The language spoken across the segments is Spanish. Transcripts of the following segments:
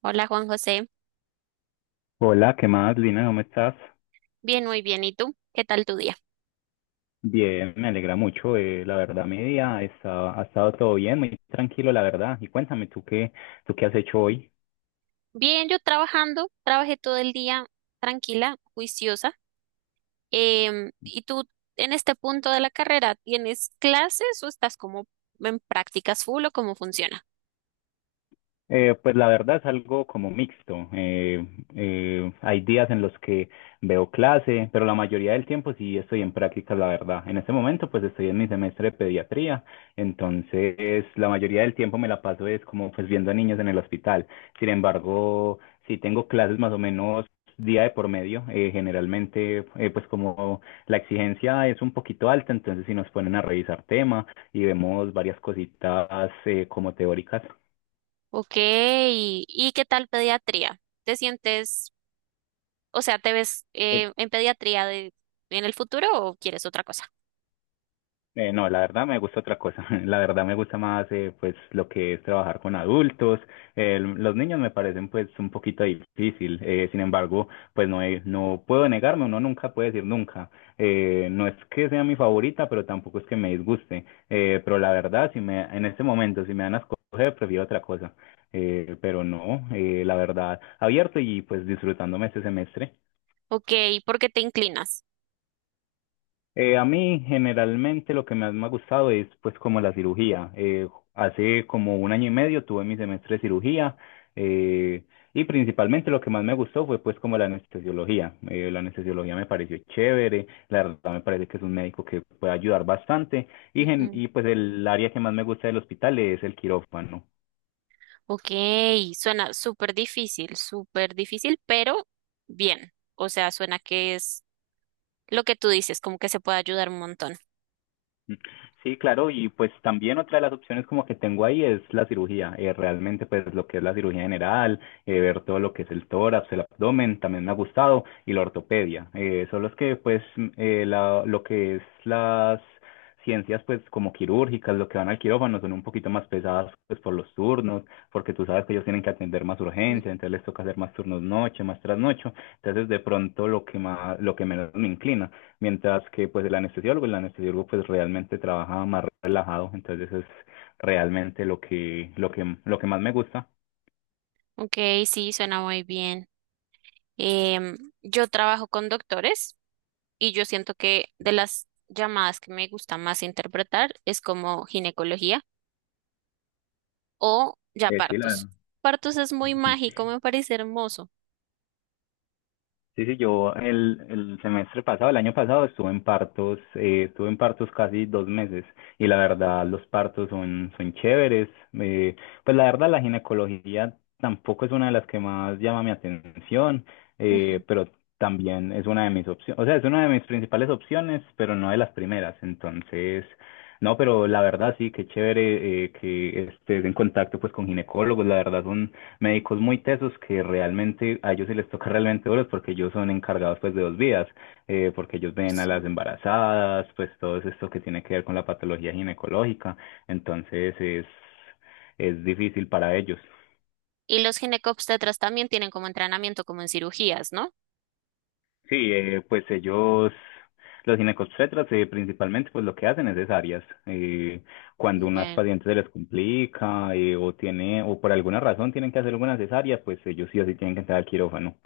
Hola Juan José, Hola, ¿qué más, Lina? ¿Cómo estás? bien, muy bien. ¿Y tú? ¿Qué tal tu día? Bien, me alegra mucho. La verdad, mi día ha estado todo bien, muy tranquilo, la verdad. Y cuéntame, ¿tú qué has hecho hoy? Bien, yo trabajando, trabajé todo el día tranquila, juiciosa. ¿Y tú en este punto de la carrera tienes clases o estás como en prácticas full o cómo funciona? Pues la verdad es algo como mixto. Hay días en los que veo clase, pero la mayoría del tiempo sí estoy en práctica, la verdad. En este momento pues estoy en mi semestre de pediatría, entonces la mayoría del tiempo me la paso es como pues viendo a niños en el hospital. Sin embargo, sí tengo clases más o menos día de por medio. Generalmente pues como la exigencia es un poquito alta, entonces sí nos ponen a revisar tema y vemos varias cositas como teóricas. Ok, ¿y qué tal pediatría? ¿Te sientes, o sea, te ves eh, en pediatría de, en el futuro o quieres otra cosa? No, la verdad me gusta otra cosa. La verdad me gusta más pues lo que es trabajar con adultos. Los niños me parecen pues un poquito difícil. Sin embargo, pues no puedo negarme, uno nunca puede decir nunca. No es que sea mi favorita, pero tampoco es que me disguste. Pero la verdad, si me en este momento si me dan a escoger, prefiero otra cosa. Pero no, la verdad, abierto y pues disfrutándome este semestre. Ok, ¿por qué te inclinas? A mí generalmente lo que más me ha gustado es pues como la cirugía. Hace como un año y medio tuve mi semestre de cirugía eh, y principalmente lo que más me gustó fue pues como la anestesiología. La anestesiología me pareció chévere, la verdad me parece que es un médico que puede ayudar bastante y, y pues el área que más me gusta del hospital es el quirófano. Ok, suena súper difícil, pero bien. O sea, suena que es lo que tú dices, como que se puede ayudar un montón. Sí, claro, y pues también otra de las opciones como que tengo ahí es la cirugía, realmente pues lo que es la cirugía general, ver todo lo que es el tórax, el abdomen, también me ha gustado, y la ortopedia, son los que pues lo que es las ciencias pues como quirúrgicas, lo que van al quirófano son un poquito más pesadas pues por los turnos, porque tú sabes que ellos tienen que atender más Mm. urgencia, entonces les toca hacer más turnos noche, más trasnocho, entonces de pronto lo que menos me inclina. Mientras que pues el anestesiólogo pues realmente trabaja más relajado, entonces es realmente lo que más me gusta. Ok, sí, suena muy bien. Em, yo trabajo con doctores y yo siento que de las llamadas que me gusta más interpretar es como ginecología o ya Eh, sí, partos. la, Partos es muy mágico, me parece hermoso. Sí, sí, el semestre pasado, el año pasado, estuve en partos casi dos meses y la verdad los partos son chéveres. eh, pues la verdad la ginecología tampoco es una de las que más llama mi atención, Ujú, pero también es una de mis opciones, o sea, es una de mis principales opciones, pero no de las primeras. Entonces, no, pero la verdad sí, qué chévere que estés en contacto pues con ginecólogos, la verdad son médicos muy tesos que realmente a ellos sí les toca realmente duros porque ellos son encargados pues de dos vías, porque ellos ay, ven a sí. las embarazadas, pues todo esto que tiene que ver con la patología ginecológica, entonces es difícil para ellos. Y los ginecobstetras también tienen como entrenamiento, como en cirugías, ¿no? Sí, pues ellos, los ginecobstetras, principalmente, pues lo que hacen es cesáreas. Cuando unas Ok. pacientes se les complica o por alguna razón tienen que hacer alguna cesárea, pues ellos sí o sí tienen que entrar al quirófano.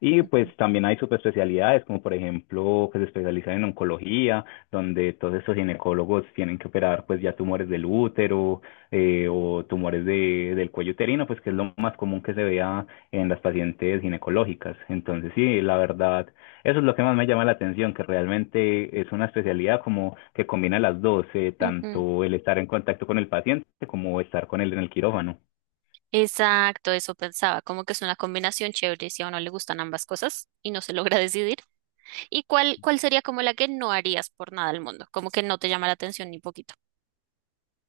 Y pues también hay subespecialidades, como por ejemplo, que se especializan en oncología, donde todos estos ginecólogos tienen que operar pues ya tumores del útero o tumores del cuello uterino, pues que es lo más común que se vea en las pacientes ginecológicas. Entonces, sí, la verdad eso es lo que más me llama la atención, que realmente es una especialidad como que combina las dos, Ujú. tanto el estar en contacto con el paciente como estar con él en el quirófano. Exacto, eso pensaba, como que es una combinación chévere si a uno le gustan ambas cosas y no se logra decidir. ¿Y cuál sería como la que no harías por nada al mundo? Como que no te llama la atención ni poquito.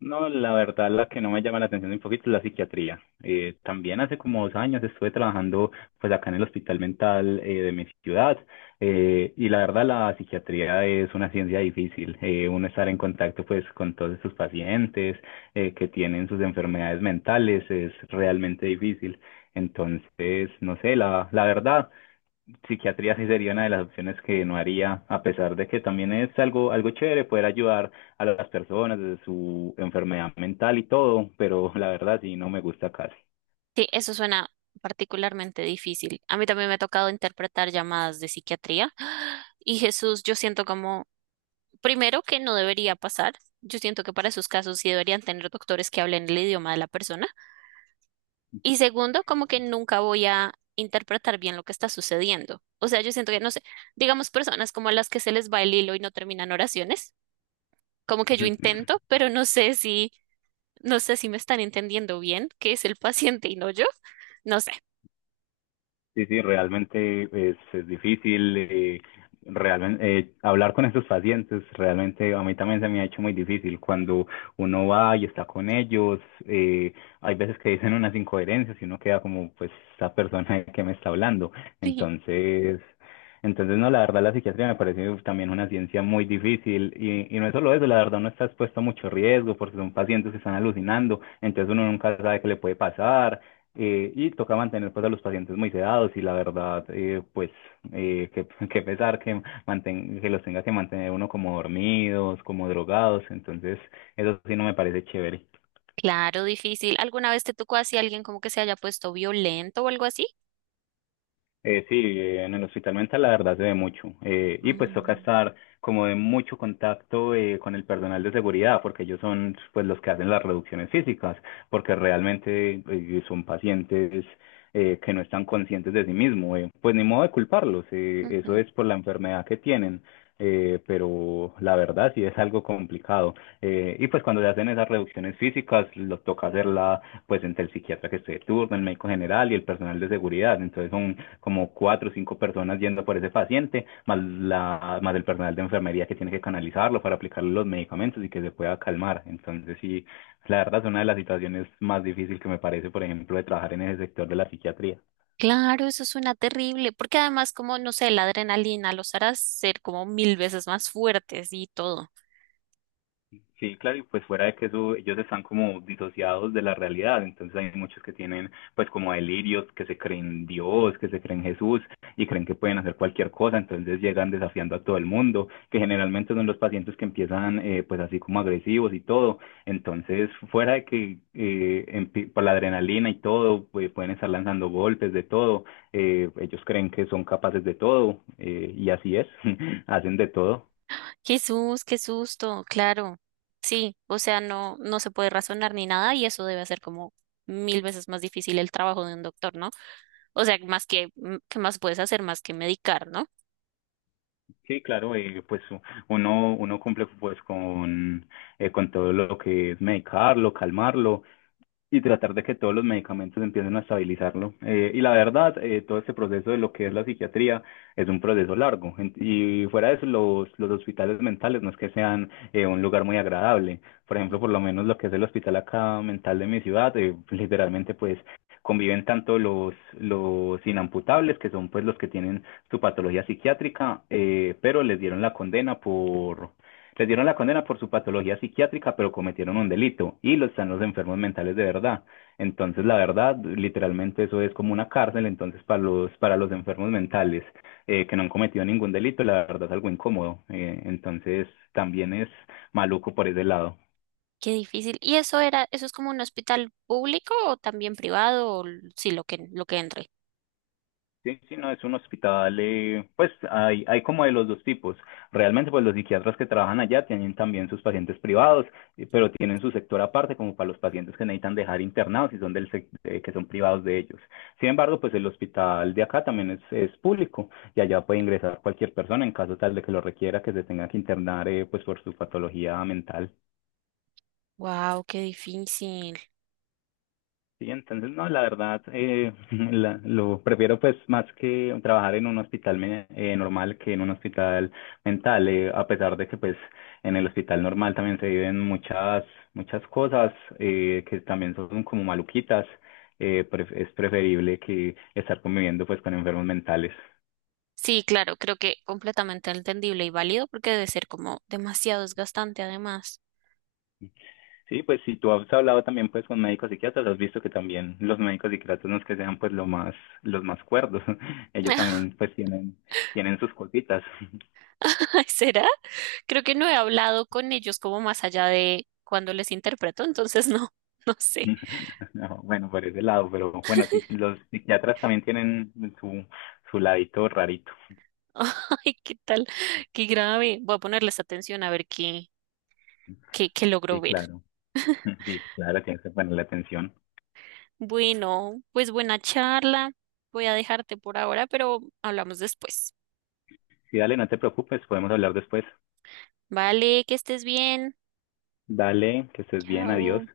No, la verdad, la que no me llama la atención un poquito es la psiquiatría. También hace como dos años estuve trabajando pues acá en el hospital mental de mi ciudad y la verdad la psiquiatría es una ciencia difícil. Uno estar en contacto pues con todos sus pacientes que tienen sus enfermedades mentales es realmente difícil. Entonces, no sé, la verdad psiquiatría sí sería una de las opciones que no haría, a pesar de que también es algo, algo chévere poder ayudar a las personas de su enfermedad mental y todo, pero la verdad sí no me gusta casi. Sí, eso suena particularmente difícil. A mí también me ha tocado interpretar llamadas de psiquiatría y Jesús, yo siento como, primero que no debería pasar, yo siento que para esos casos sí deberían tener doctores que hablen el idioma de la persona. Y segundo, como que nunca voy a interpretar bien lo que está sucediendo. O sea, yo siento que, no sé, digamos personas como las que se les va el hilo y no terminan oraciones, como que yo intento, pero no sé si, no sé si me están entendiendo bien, que es el paciente y no yo. No sé. Sí, sí, realmente es difícil realmente hablar con esos pacientes. Realmente a mí también se me ha hecho muy difícil cuando uno va y está con ellos. eh, Hay veces que dicen unas incoherencias y uno queda como, pues, esta persona que me está hablando. Entonces, entonces no, la verdad la psiquiatría me parece también una ciencia muy difícil y no es solo eso, la verdad uno está expuesto a mucho riesgo porque son pacientes que están alucinando, entonces uno nunca sabe qué le puede pasar y toca mantener pues a los pacientes muy sedados y la verdad, que pesar que los tenga que mantener uno como dormidos, como drogados, entonces eso sí no me parece chévere. Claro, difícil. ¿Alguna vez te tocó así alguien como que se haya puesto violento o algo así? Sí, en el hospital mental la verdad se ve mucho. Y pues toca estar como de mucho contacto con el personal de seguridad, porque ellos son pues los que hacen las reducciones físicas, porque realmente son pacientes que no están conscientes de sí mismos. Eh, pues ni modo de culparlos, eso Ujú. es por la enfermedad que tienen pero la verdad sí es algo complicado. Y pues cuando se hacen esas reducciones físicas, lo toca hacerla pues entre el psiquiatra que esté de turno, el médico general y el personal de seguridad. Entonces son como cuatro o cinco personas yendo por ese paciente, más el personal de enfermería que tiene que canalizarlo para aplicarle los medicamentos y que se pueda calmar. Entonces sí, la verdad es una de las situaciones más difíciles que me parece, por ejemplo, de trabajar en ese sector de la psiquiatría. Claro, eso suena terrible, porque además como, no sé, la adrenalina los hará ser como mil veces más fuertes y todo. Sí, claro, y pues fuera de que eso, ellos están como disociados de la realidad, entonces hay muchos que tienen pues como delirios, que se creen Dios, que se creen Jesús y creen que pueden hacer cualquier cosa, entonces llegan desafiando a todo el mundo, que generalmente son los pacientes que empiezan pues así como agresivos y todo, entonces fuera de que por la adrenalina y todo, pues pueden estar lanzando golpes de todo, ellos creen que son capaces de todo y así es, hacen de todo. Jesús, qué susto, claro. Sí, o sea, no, no se puede razonar ni nada y eso debe hacer como mil veces más difícil el trabajo de un doctor, ¿no? O sea, más que, mm, ¿qué más puedes hacer más que medicar, ¿no? Sí, claro, pues uno cumple pues con todo lo que es medicarlo, calmarlo, y tratar de que todos los medicamentos empiecen a estabilizarlo. Y la verdad, todo este proceso de lo que es la psiquiatría es un proceso largo. Y fuera de eso, los hospitales mentales no es que sean un lugar muy agradable. Por ejemplo, por lo menos lo que es el hospital acá mental de mi ciudad, literalmente pues conviven tanto los inamputables, que son pues los que tienen su patología psiquiátrica, pero les dieron la condena por Retiraron la condena por su patología psiquiátrica, pero cometieron un delito y lo están los enfermos mentales de verdad. Entonces, la verdad, literalmente eso es como una cárcel, entonces para para los enfermos mentales que no han cometido ningún delito, la verdad es algo incómodo. Entonces, también es maluco por ese lado. Qué difícil. ¿Y eso era, eso es como un hospital público o también privado o l- sí, lo que entre? Sí, sí, no, es un hospital, pues hay como de los dos tipos. Realmente, pues los psiquiatras que trabajan allá tienen también sus pacientes privados, pero tienen su sector aparte, como para los pacientes que necesitan dejar internados y son que son privados de ellos. Sin embargo, pues el hospital de acá también es público y allá puede ingresar cualquier persona en caso tal de que lo requiera, que se tenga que internar, pues por su patología mental. Wow, qué difícil. Sí, entonces no, la verdad, lo prefiero pues más que trabajar en un hospital normal que en un hospital mental, a pesar de que pues en el hospital normal también se viven muchas, muchas cosas que también son como maluquitas, es preferible que estar conviviendo pues con enfermos mentales. Sí, claro, creo que completamente entendible y válido porque debe ser como demasiado desgastante además. Sí, pues si tú has hablado también pues con médicos psiquiatras, has visto que también los médicos psiquiatras no es que sean pues los más cuerdos, ellos también pues tienen, tienen sus cositas. Ay, ¿será? Creo que no he hablado con ellos como más allá de cuando les interpreto, entonces no, no sé. No, bueno, por ese lado, pero bueno, sí, los psiquiatras también tienen su, su ladito rarito. Ay, qué tal, qué grave. Voy a ponerles atención a ver qué, qué, qué logro Sí, ver. claro. Sí, claro, tienes que ponerle atención. Bueno, pues buena charla. Voy a dejarte por ahora, pero hablamos después. Sí, dale, no te preocupes, podemos hablar después. Vale, que estés bien. Dale, que estés bien, adiós. Chao.